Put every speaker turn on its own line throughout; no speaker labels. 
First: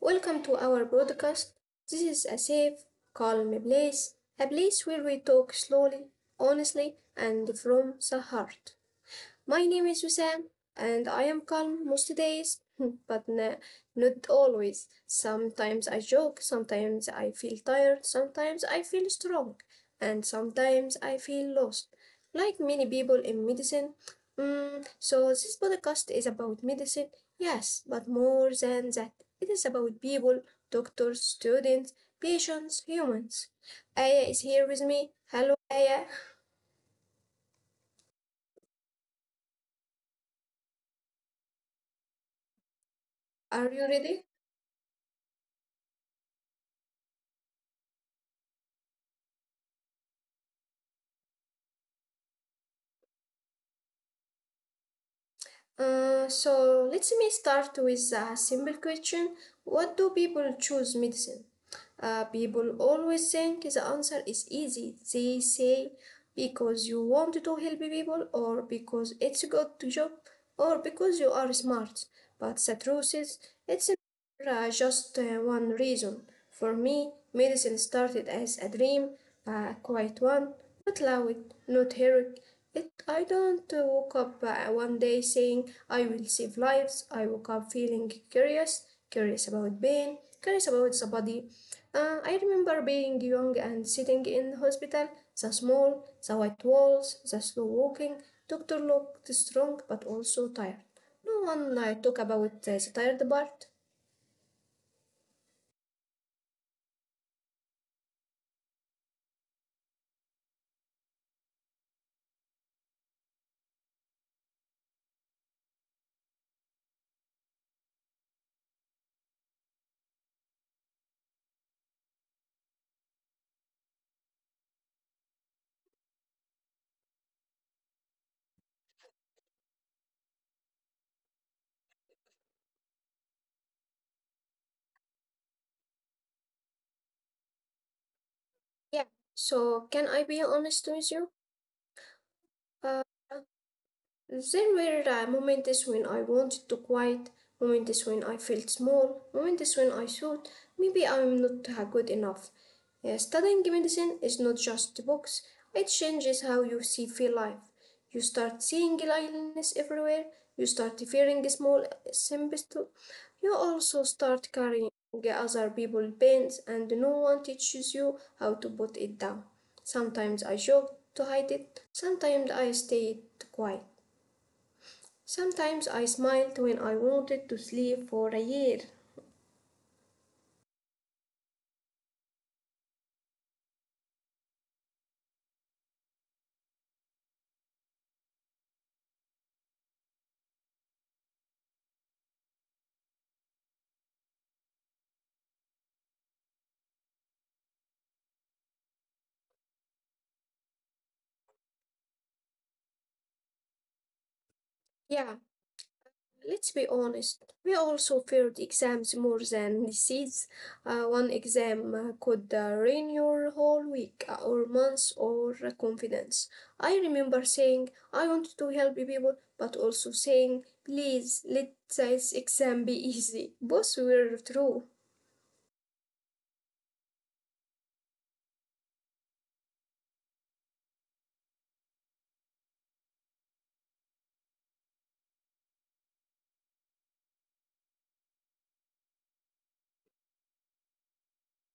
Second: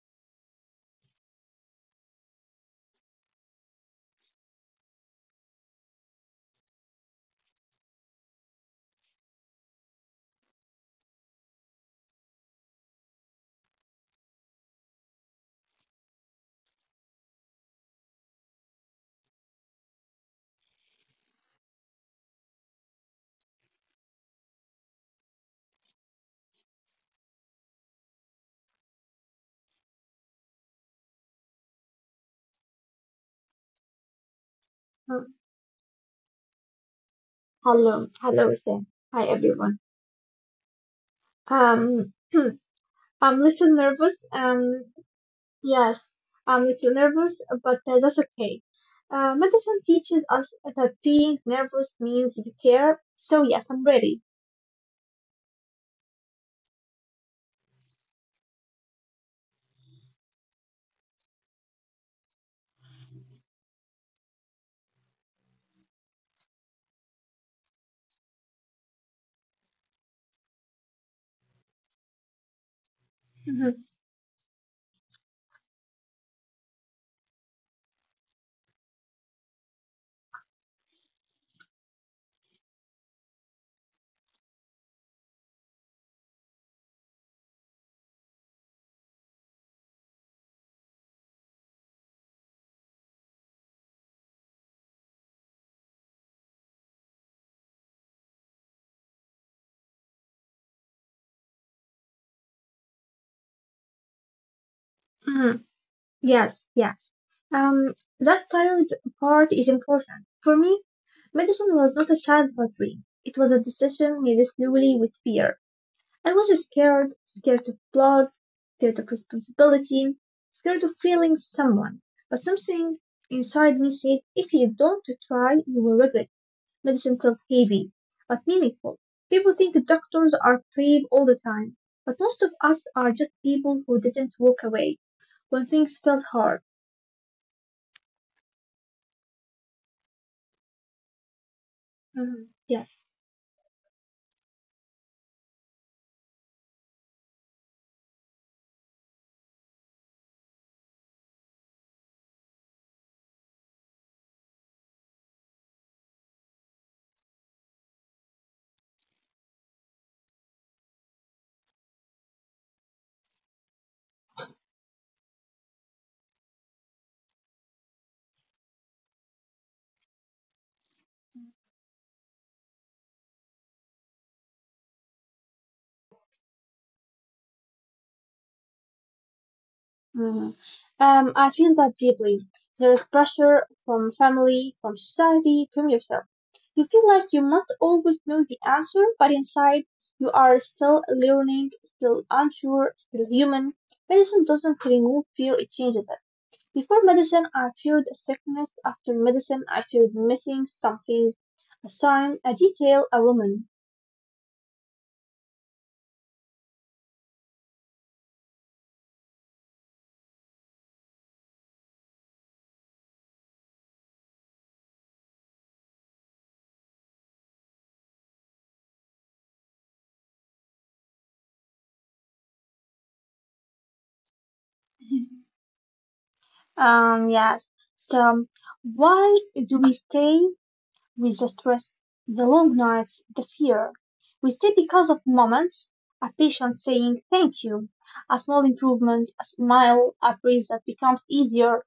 Welcome to our broadcast. This is a safe, calm place, a place where we talk slowly, honestly, and from the heart. My name is Wissam, and I am calm most days, but not always. Sometimes I joke, sometimes I feel tired, sometimes I feel strong, and sometimes I feel lost, like many people in medicine. So, this podcast is about medicine, yes, but more than that, it is about people, doctors, students, patients, humans. Aya
Uh,
is here with me. Hello, Aya.
Hello, hello, Sam. Hi, everyone. Hmm, I'm a little nervous.
Are you
Um,
ready?
yes, I'm a little nervous, but that's okay. Medicine teaches us that being nervous means you care. So yes, I'm ready.
So let me start with a simple question. What do people choose medicine? People always think the answer is easy. They say because you want to help people, or because it's a good job, or because you are smart. But the truth is,
Mhm,
it's just one reason. For me, medicine started as a dream, a quiet one, not loud, not heroic. I don't woke up one day saying, I will save lives. I woke up feeling curious, curious about pain, curious about the body. I remember being young and sitting in hospital, the small, the white walls, the slow walking. Doctor looked strong but also tired. No one talk about the tired part.
mhm. Yes, yes. Um, that tired part is important for me. Medicine was not a childhood dream. It was a decision made slowly with fear. I was scared, scared of blood, scared of responsibility, scared of failing someone. But something inside me said, if you don't try, you will regret. Medicine felt heavy, but meaningful. People think the doctors are brave all the time, but most of us are just people who didn't walk away when things felt hard.
Yeah, so can I be honest with you?
Mhm. Yes.
Uh, then were moments when I wanted to quit, moments when I felt small, moments when I thought maybe I'm not good enough. Studying medicine is not just books, it changes how you see feel life. You start seeing illness everywhere, you start fearing small symptoms too. You also start carrying other people's pains and no one teaches you how to put it down. Sometimes I joke to hide it, sometimes I stay quiet. Sometimes I smiled when I wanted to sleep for a year.
Mhm. I feel that deeply. There is pressure from family, from society, from yourself. You feel like you must always know the answer, but inside you are still learning, still unsure, still human. Medicine doesn't remove fear, it changes it. Before medicine, I feared sickness. After medicine, I feared missing something, a sign, a detail, a woman.
Yeah, let's be honest. We also feared exams more than disease. One exam could ruin your whole week or month or confidence. I remember saying, I want to help people, but also saying, please let this exam be easy. Both were true.
Yes. So, why do we stay? With the stress, the long nights, the fear. We stay because of moments, a patient saying thank you, a small improvement, a smile, a breeze that becomes easier.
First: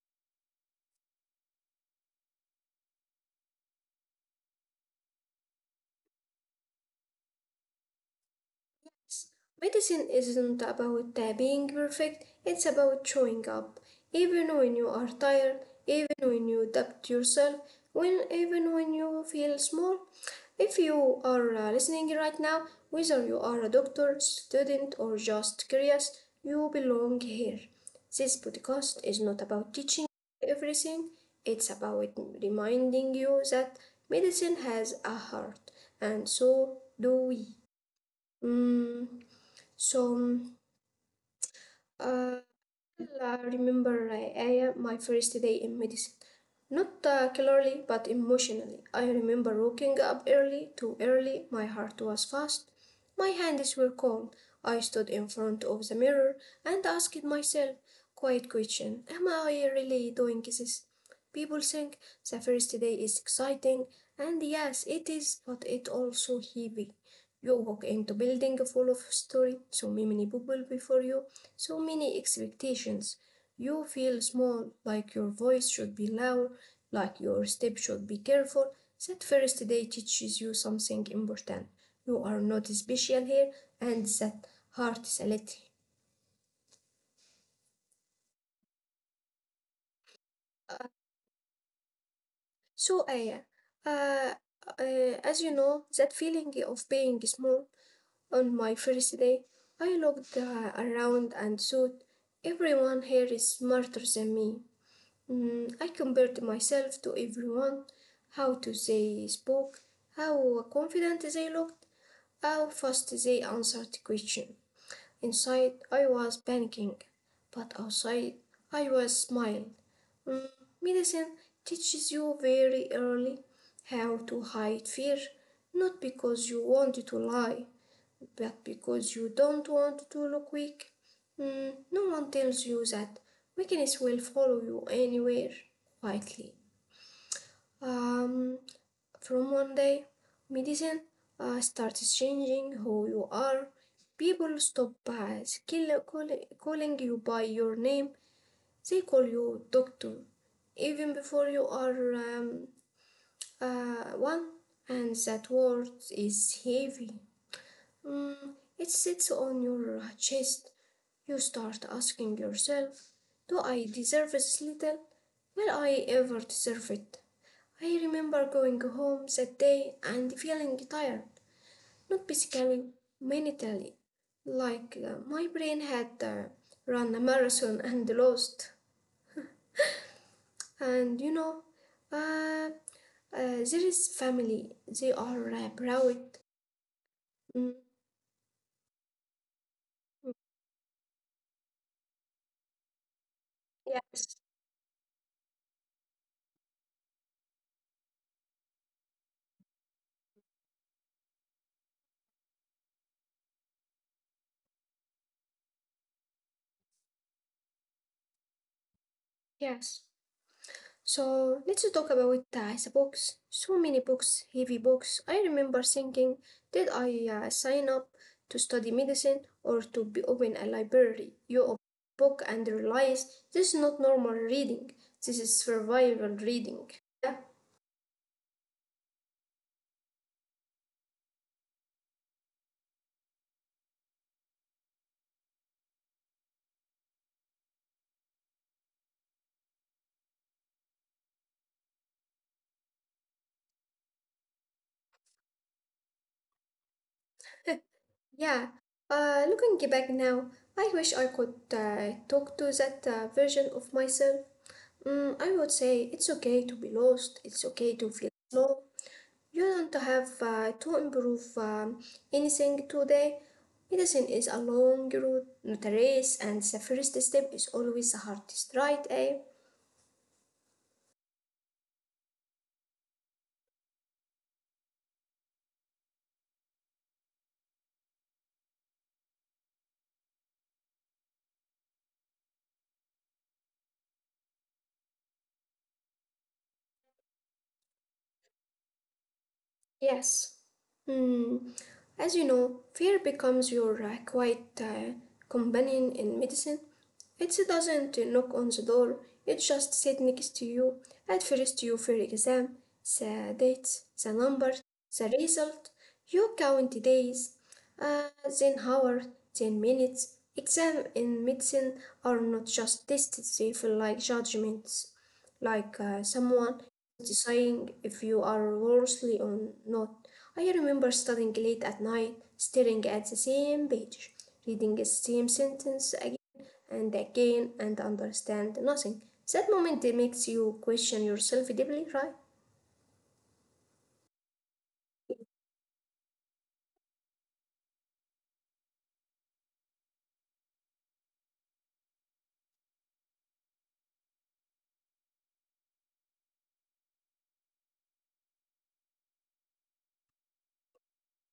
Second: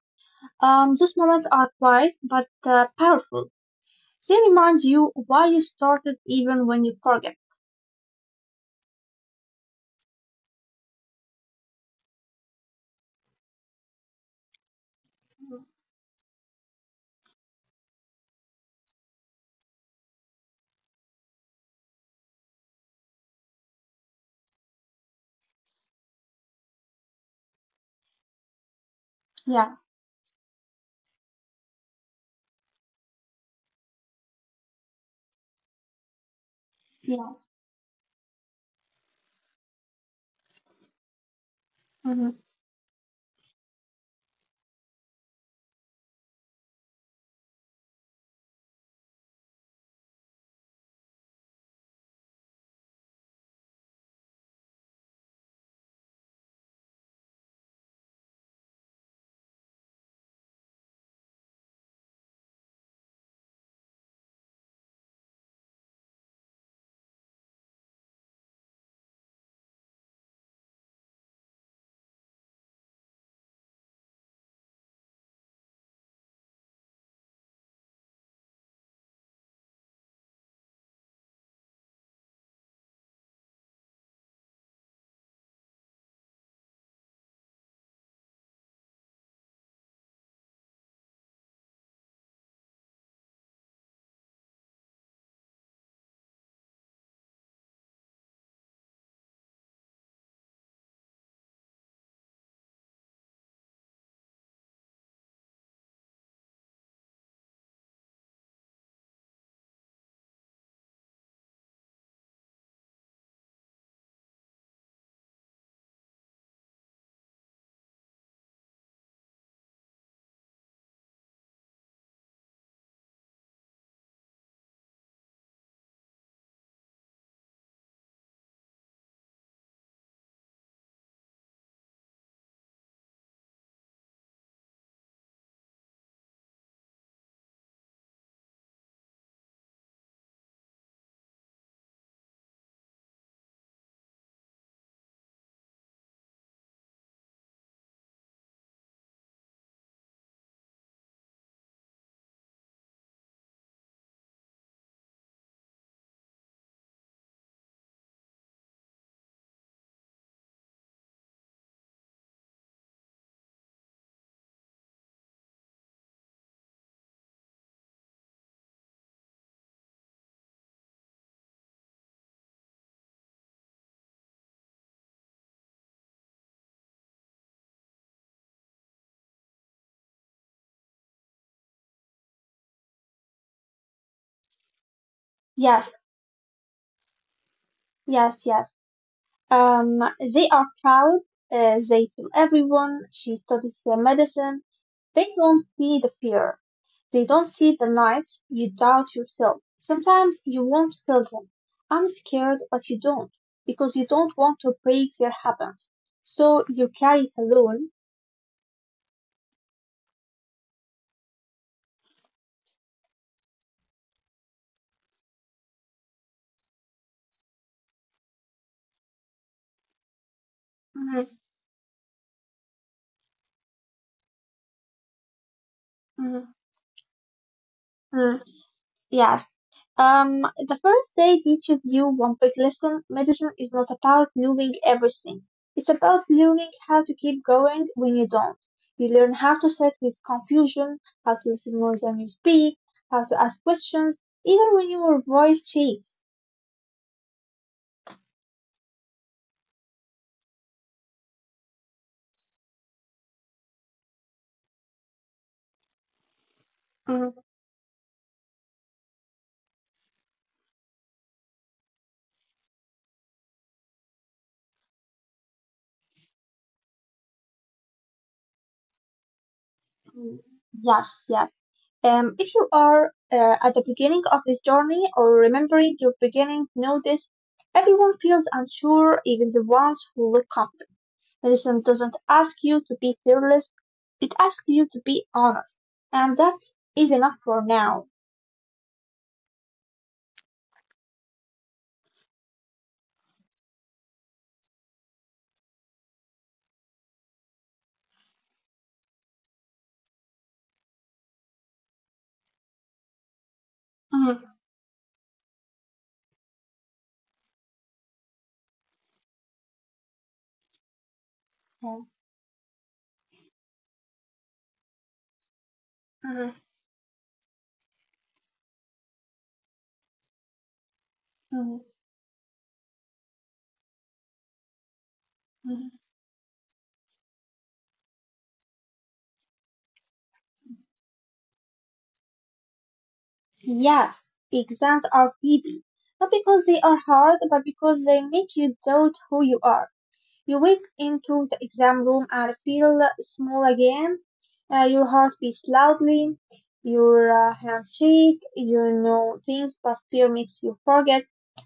Those moments are quiet but powerful. They remind you why you started even when you forget.
Medicine isn't about being perfect, it's about showing up. Even when you are tired, even when you doubt yourself, even when you feel small. If you are listening right now, whether you are a doctor, student, or just curious, you belong here. This podcast is not
Yeah,
about teaching everything, it's about reminding you that medicine has a heart, and so do
yeah.
we. Mm, so,
Hmm.
uh, well, I remember Aya, my first day in medicine. Not clearly, but emotionally. I remember waking up early, too early. My heart was fast. My hands were cold. I stood in front of the mirror and asked myself, quiet question, am I really doing this? People think the first day is exciting, and yes, it is, but it also heavy. You walk into building full of story, so many people before you, so many expectations. You feel small, like your voice should be loud, like your step should be careful. That first day teaches you something important. You are not special here, and that heart is a. So, Aya, uh, as you know, that feeling of being small on my first day, I looked around and thought, everyone here is smarter than me. I compared myself to everyone, how to they spoke, how confident they looked, how fast they answered questions. Inside I was panicking, but outside I was smiling. Mm, Medicine teaches you very early how to hide fear, not because you want to lie. But because you don't want to look weak, no one tells you that. Weakness will follow you anywhere, quietly. Um, from one day, medicine starts changing who you are. People stop calling you by your name. They call you doctor, even before you are one, and that word is heavy. It sits on your chest. You start asking yourself, do I deserve this little? Will I ever deserve it? I remember going home that day and feeling tired, not physically, mentally, like my brain had run a marathon and lost. And uh, there is family, they
Yes,
are proud. Mm.
yes, yes. They are proud. They tell everyone she studies medicine.
Yes,
They don't see the fear. They don't see the lights, you doubt yourself. Sometimes you won't tell them, I'm scared, but you don't, because you don't want to break their habits. So you carry it alone.
yes. So let's talk about the books. So many books, heavy books. I remember thinking, did I sign up to study medicine or to be open a
Mhm,
library? You open a book and realize this is not normal reading. This is
mhm,
survival reading. Yeah,
mhm. Yes. Um, the first day teaches you one big lesson. Medicine is not about knowing everything. It's about learning how to keep going when you don't. You learn how to sit with confusion, how to listen more than you speak, how to ask questions, even when your voice shakes.
yeah. Looking back now, I wish I could talk to that version of myself. I would say it's okay
Mm,
to be lost. It's okay to feel slow. You don't have to improve anything today. Medicine is a long road, not a race, and the first step is always the hardest, right, eh?
yes, yes. If you are at the beginning of this journey or remembering your beginning, notice everyone feels unsure, even the ones who look confident. Medicine doesn't ask you to be fearless, it asks you to be honest. And that is enough for now.
Yes. Hmm. As you know, fear becomes your quiet companion in medicine. It doesn't knock on the door, it just sits next to you. At first, you fear exam, the dates,
Mhm,
the numbers, the result. You count days, uh, then hours, then minutes. Exam in
mhm,
medicine are not just tests, they feel like judgments. Like
mhm,
someone deciding if you are worthy or not. I remember studying
mhm,
late at night, staring at the same page, reading the same
mhm.
sentence again and again and understand nothing. That moment makes you question yourself deeply, right?
Yes, exams are easy. Not because they are hard, but because they make you doubt who you are. You walk into the exam room and feel small again. Your heart beats loudly, your hands shake, you know things, but fear makes you forget.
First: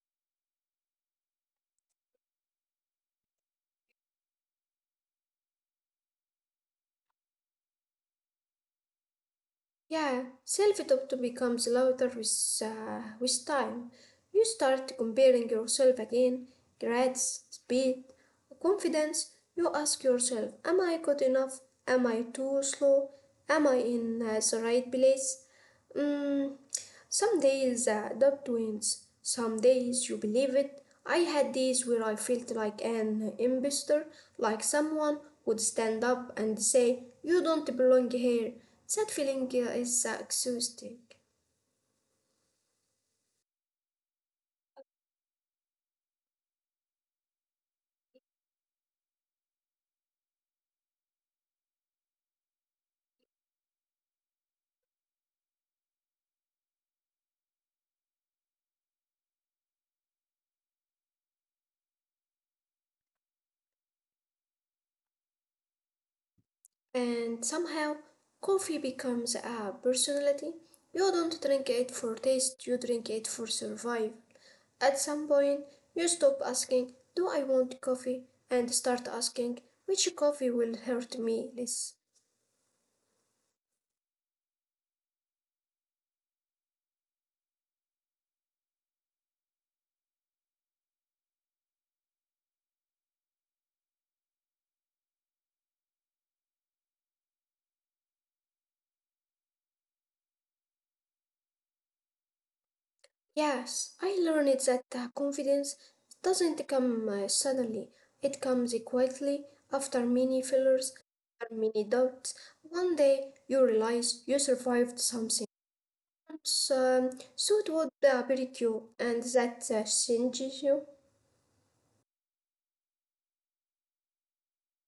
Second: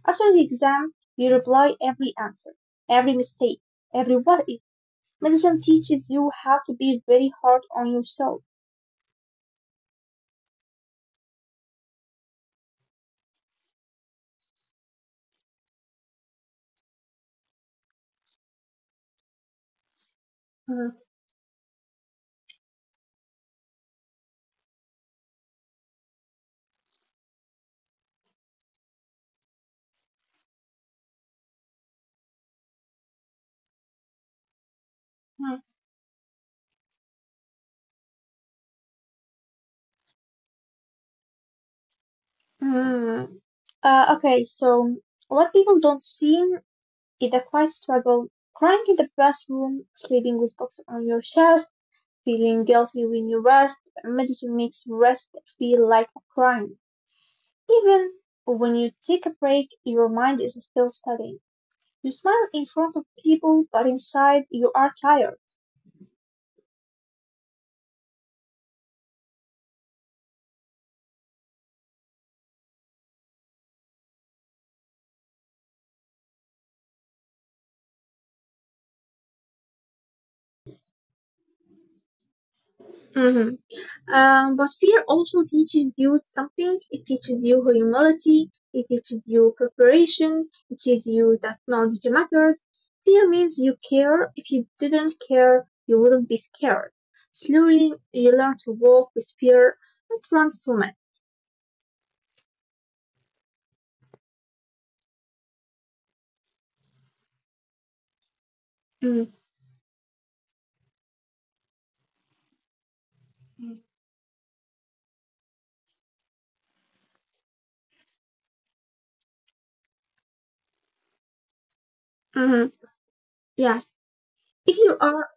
After the exam, you reply every answer, every mistake, every what if. Medicine teaches you how to be very hard on yourself.
Yeah, self-doubt becomes louder with time. You start comparing yourself again, grades, speed, confidence. You ask yourself, am I good enough? Am I too slow? Am I in the right place? Mm, some days the doubt wins, some days you believe it. I had days where I felt like an impostor, like someone
Mhm.
would stand up and say, you don't belong here. That feeling is exhausting.
Mm. Okay, so what people don't see is a quiet struggle, crying in the bathroom, sleeping with books on your chest, feeling guilty when you rest, medicine makes rest feel like a crime. Even when you take a break, your mind is still studying. You smile in front of people, but inside you are tired.
And somehow, coffee becomes a personality. You don't drink it for taste, you drink it for survival. At some point, you stop asking, do I want coffee? And start asking, which coffee will hurt me less?
Mhm. But fear also teaches you something. It teaches you humility. It teaches you preparation. It teaches you that knowledge matters. Fear means you care. If you didn't care, you wouldn't be scared. Slowly, you learn to walk with fear not run from it.
Yes, I learned that confidence doesn't come suddenly. It comes
Mm,
quietly after many failures, after many doubts. One day you realize you survived something. Once, so it would break you, and that changes you.
mm, yes. If you are,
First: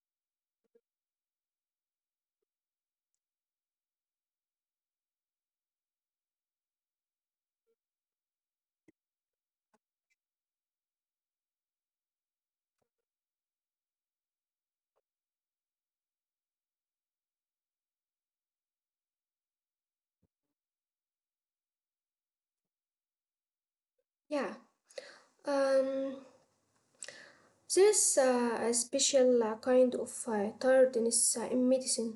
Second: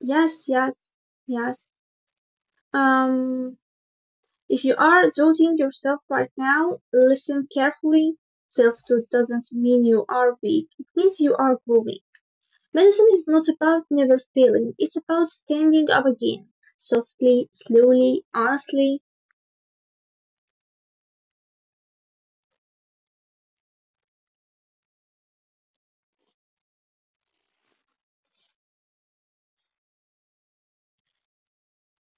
yes, yes, yes. Um, if you are doubting yourself right now, listen carefully. Self doubt doesn't mean you are weak, it means you are growing. Medicine is not about never failing, it's about standing up again. Softly, slowly, honestly.
Yeah. Um, there's a special kind of tiredness in medicine,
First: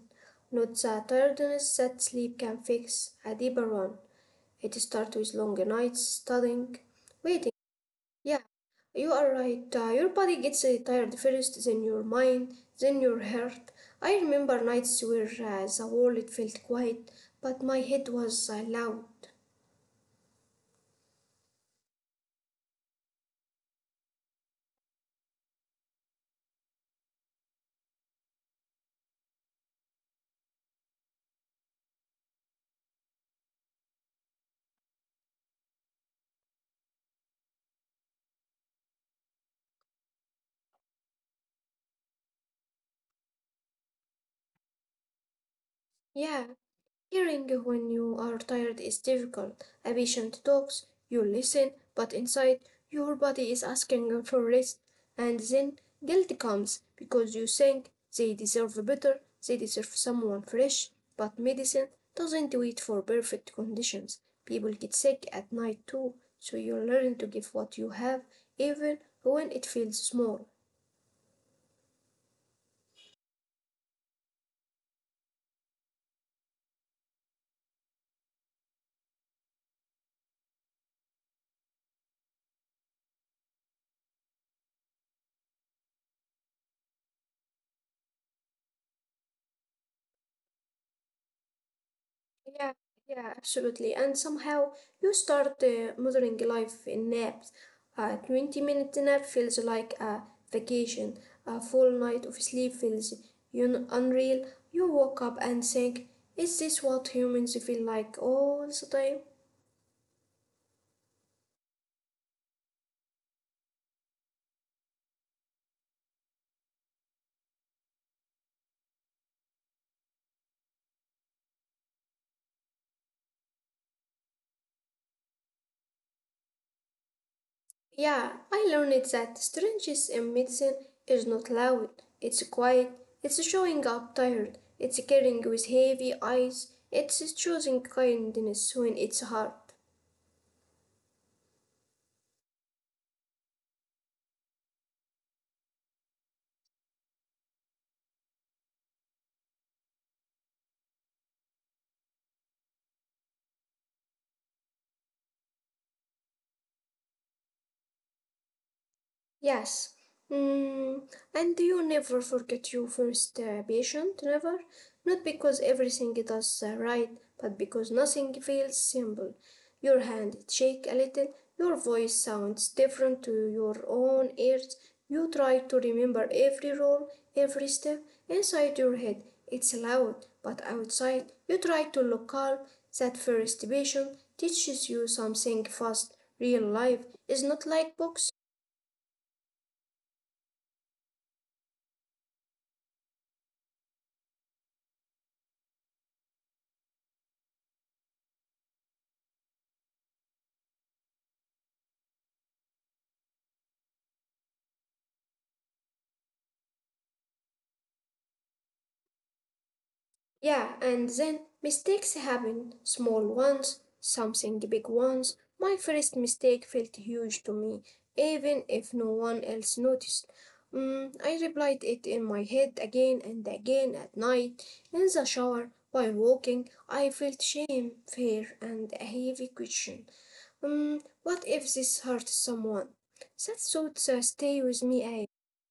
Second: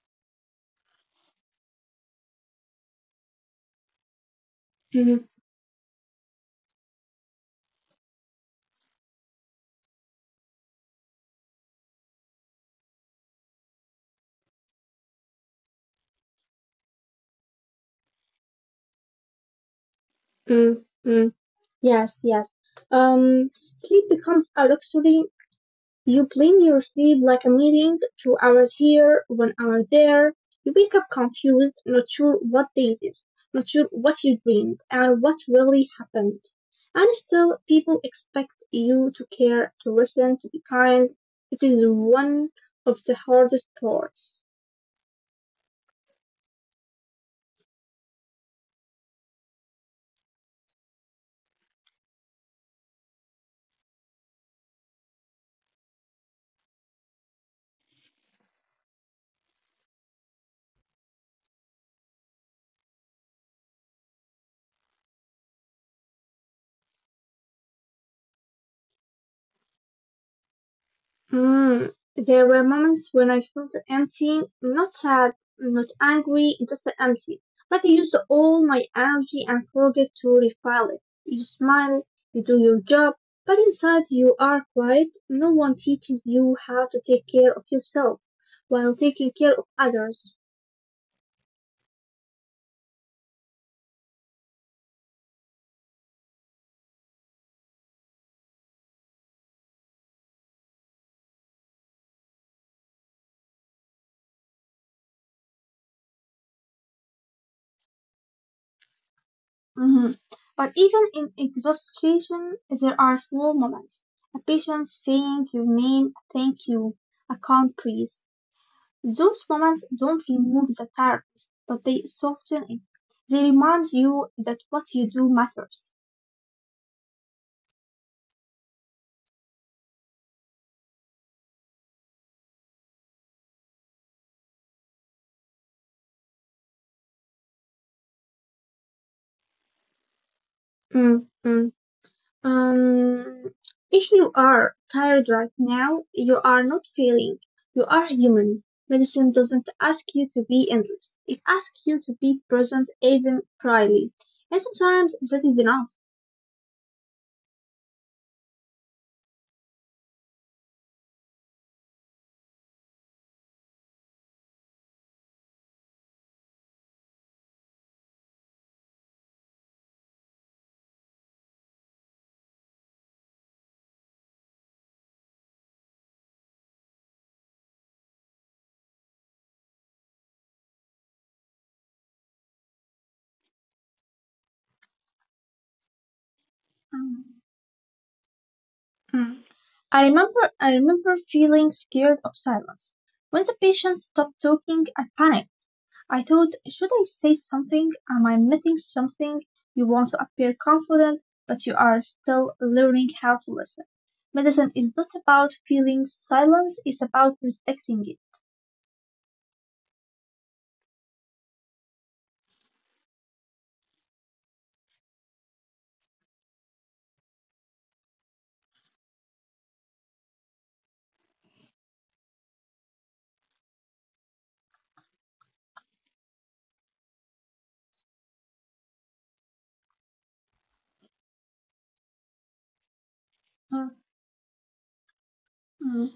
not the tiredness that sleep can fix, a deeper one. It starts
Mm,
with long nights studying, waiting. Yeah, you are right. Your body gets tired first, then your mind, then your heart. I remember nights where the world felt quiet, but my head was loud.
mm, mm. Yes, yes. Um, Sleep becomes a luxury. You blink your sleep like a meeting, 2 hours here, one hour there. You wake up confused, not sure what day it is, not sure what you dreamed and what really happened. And still, people expect you to care, to listen, to be kind. It is one of the hardest parts.
Yeah, hearing when you are tired is difficult. A patient talks, you listen, but inside your body is asking for rest. And then guilt comes because you think they deserve better, they deserve someone fresh. But medicine doesn't wait for perfect conditions. People get sick at night too, so you learn to give what you have, even when it feels small.
Mm, there were moments when I felt empty, not sad, not angry, just empty. Like I used all my energy and forget to refill it. You smile, you do your job, but inside you are quiet. No one teaches you how to take care of yourself while taking care of others.
Yeah, yeah, absolutely. And somehow you start mothering life in naps. A 20-minute nap feels like a vacation. A full night of sleep feels un unreal. You wake up and think, is this what humans feel like all the time?
Mhm. But even in exhaustion, there are small moments. A patient saying your name, thank you, I can't breathe. Those moments don't remove the tiredness, but they soften it. They remind you that what you do matters.
Yeah, I learned that strangeness in medicine is not loud, it's quiet, it's showing up tired, it's carrying with heavy eyes, it's choosing kindness when it's hard.
Mm, mm. Um, if you are tired right now, you are not failing. You are human. Medicine doesn't ask you to be endless. It asks you to be present, even proudly. And sometimes that is enough.
Yes. Mm, and you never forget your first patient, never. Not because everything does right, but because nothing feels simple. Your hand shake a little, your voice sounds different to your own ears. You try to remember every role, every step inside your head. It's loud, but outside you try to look calm. That first patient teaches you something fast. Real life is not
Um,
like books.
mm. I remember feeling scared of silence. When the patient stopped talking, I panicked. I thought, should I say something? Am I missing something? You want to appear confident, but you are still learning how to listen. Medicine is not about feeling silence, it's about respecting it.
Yeah, and then mistakes happen. Small ones, something big ones. My first mistake felt huge to me, even if no one else noticed. I replied it in my head again and again at night, in the shower, while walking. I felt shame, fear, and a heavy question. What if this hurts someone?
Mm,
That thoughts stay with me.
mm.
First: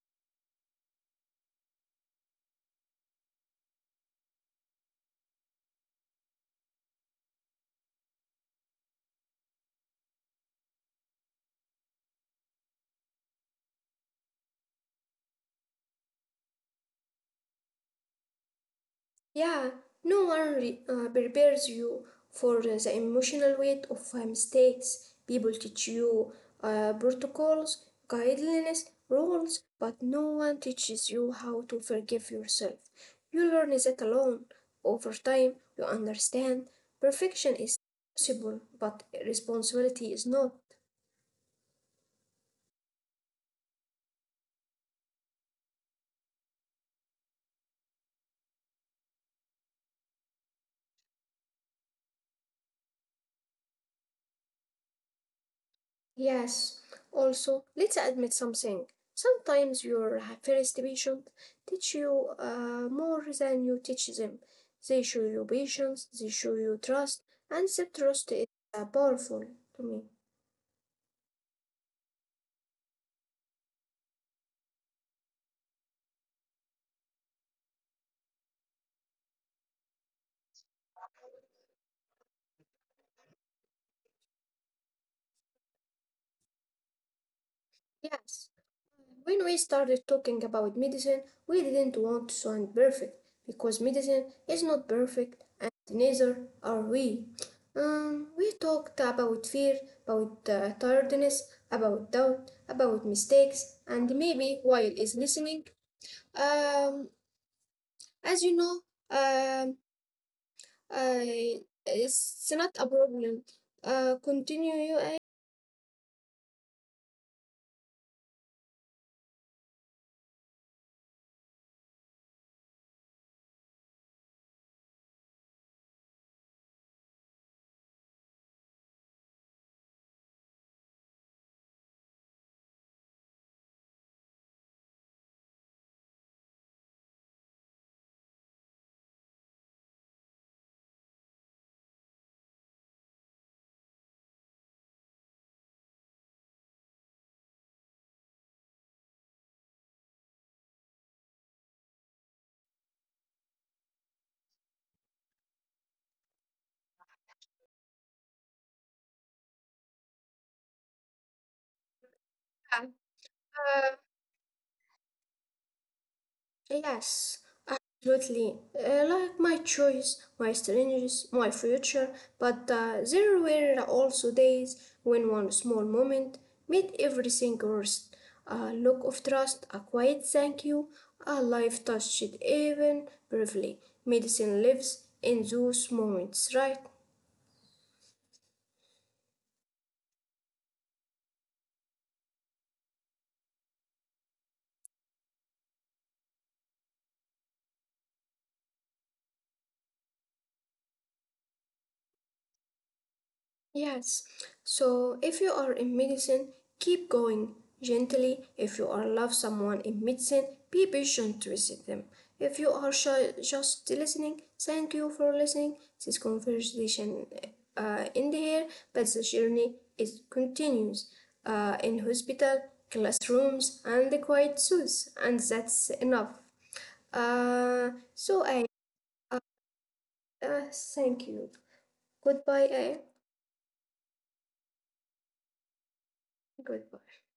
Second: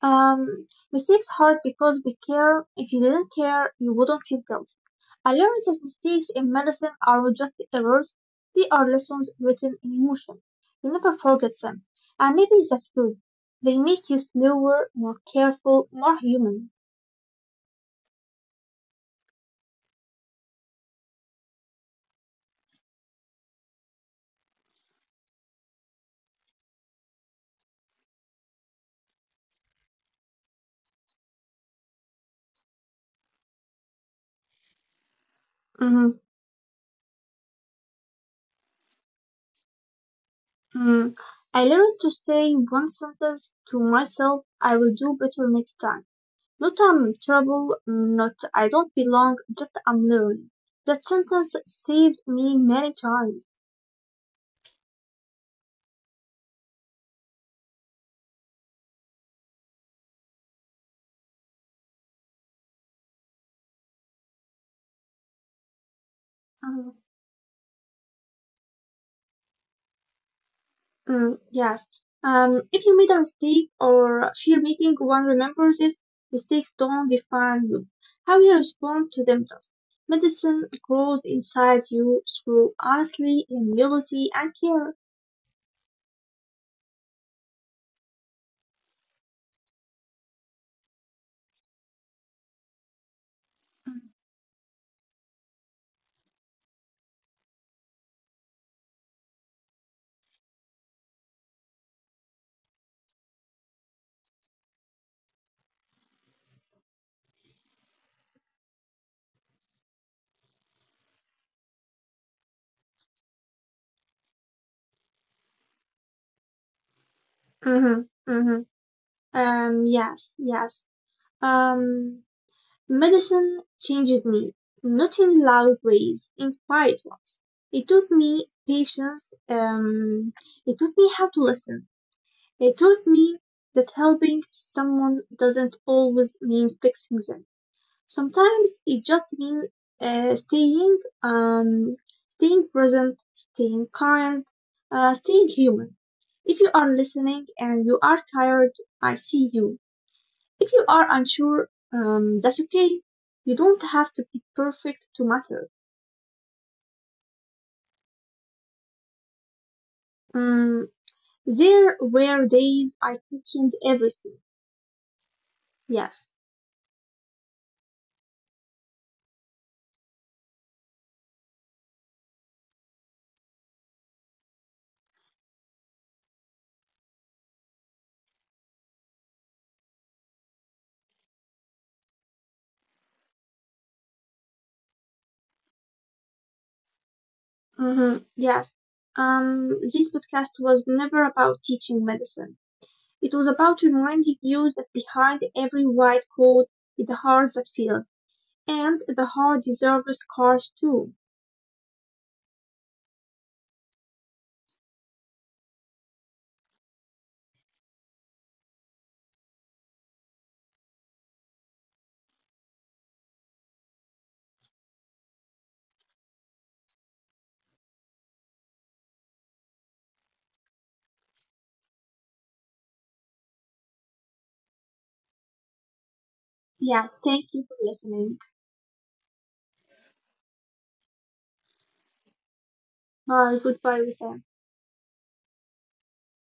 Um, Mistakes hurt because we care. If you didn't care, you wouldn't feel guilty. I learned that mistakes in medicine are just errors. They are lessons written in emotion. You never forget them. And maybe that's good. They make you slower, more careful, more human.
Yeah, no one prepares you for the emotional weight of mistakes. People teach you protocols, guidelines, rules, but no one teaches you how to forgive yourself. You learn that alone. Over time, you
Mhm,
understand perfection is possible, but responsibility is not.
mhm. I learned to say one sentence to myself, I will do better next time. Not I'm trouble, not I don't belong, just I'm learning. That sentence saved me many times.
Yes. Also, let's admit something. Sometimes your first patient teach you more than you teach them. They show you patience, they show you trust,
Um,
and that trust is powerful to me.
mm, yes. If you made a mistake or fear making one remember this, mistakes don't define you. How you respond to them does. Medicine grows inside you through honesty, humility, and care.
Yes. When we started talking about medicine, we didn't want to sound perfect because medicine is not perfect and neither are we. We talked about fear, about tiredness, about doubt, about mistakes, and maybe while is listening. Um, as you know, um, I, it's not a problem. Continue you.
Mm-hmm, mm-hmm. Yes, yes. Um, Medicine changed me, not in loud ways, in quiet ones. It taught me patience. It taught me how to listen. They taught me that helping someone doesn't always mean fixing them. Sometimes it just means staying, staying present, staying kind, staying human. If you are listening and you are tired, I see you. If you are unsure, that's okay. You don't have to be perfect to matter. Um, there
Uh,
were days I
uh,
questioned everything. Yes,
yes. Absolutely. Like my choice, my strangers, my future, but there were also days when one small moment made everything worse. A look of trust, a quiet thank you, a life touched even briefly. Medicine lives in those moments, right?
hmm. Yes. This podcast was never about teaching medicine. It was about reminding you that behind every white coat is a heart that feels, and the heart deserves scars too.
Yes. So if you are in medicine, keep going gently. If you are love someone in medicine, be patient with them. If you are shy, just listening, thank you for listening. This conversation end here, but the journey is continues in hospital, classrooms, and the quiet zoos, and that's enough.
Yeah, thank
So
you for
I
listening.
uh, thank you. Goodbye, I.
Bye. Goodbye, Wissam.
Goodbye.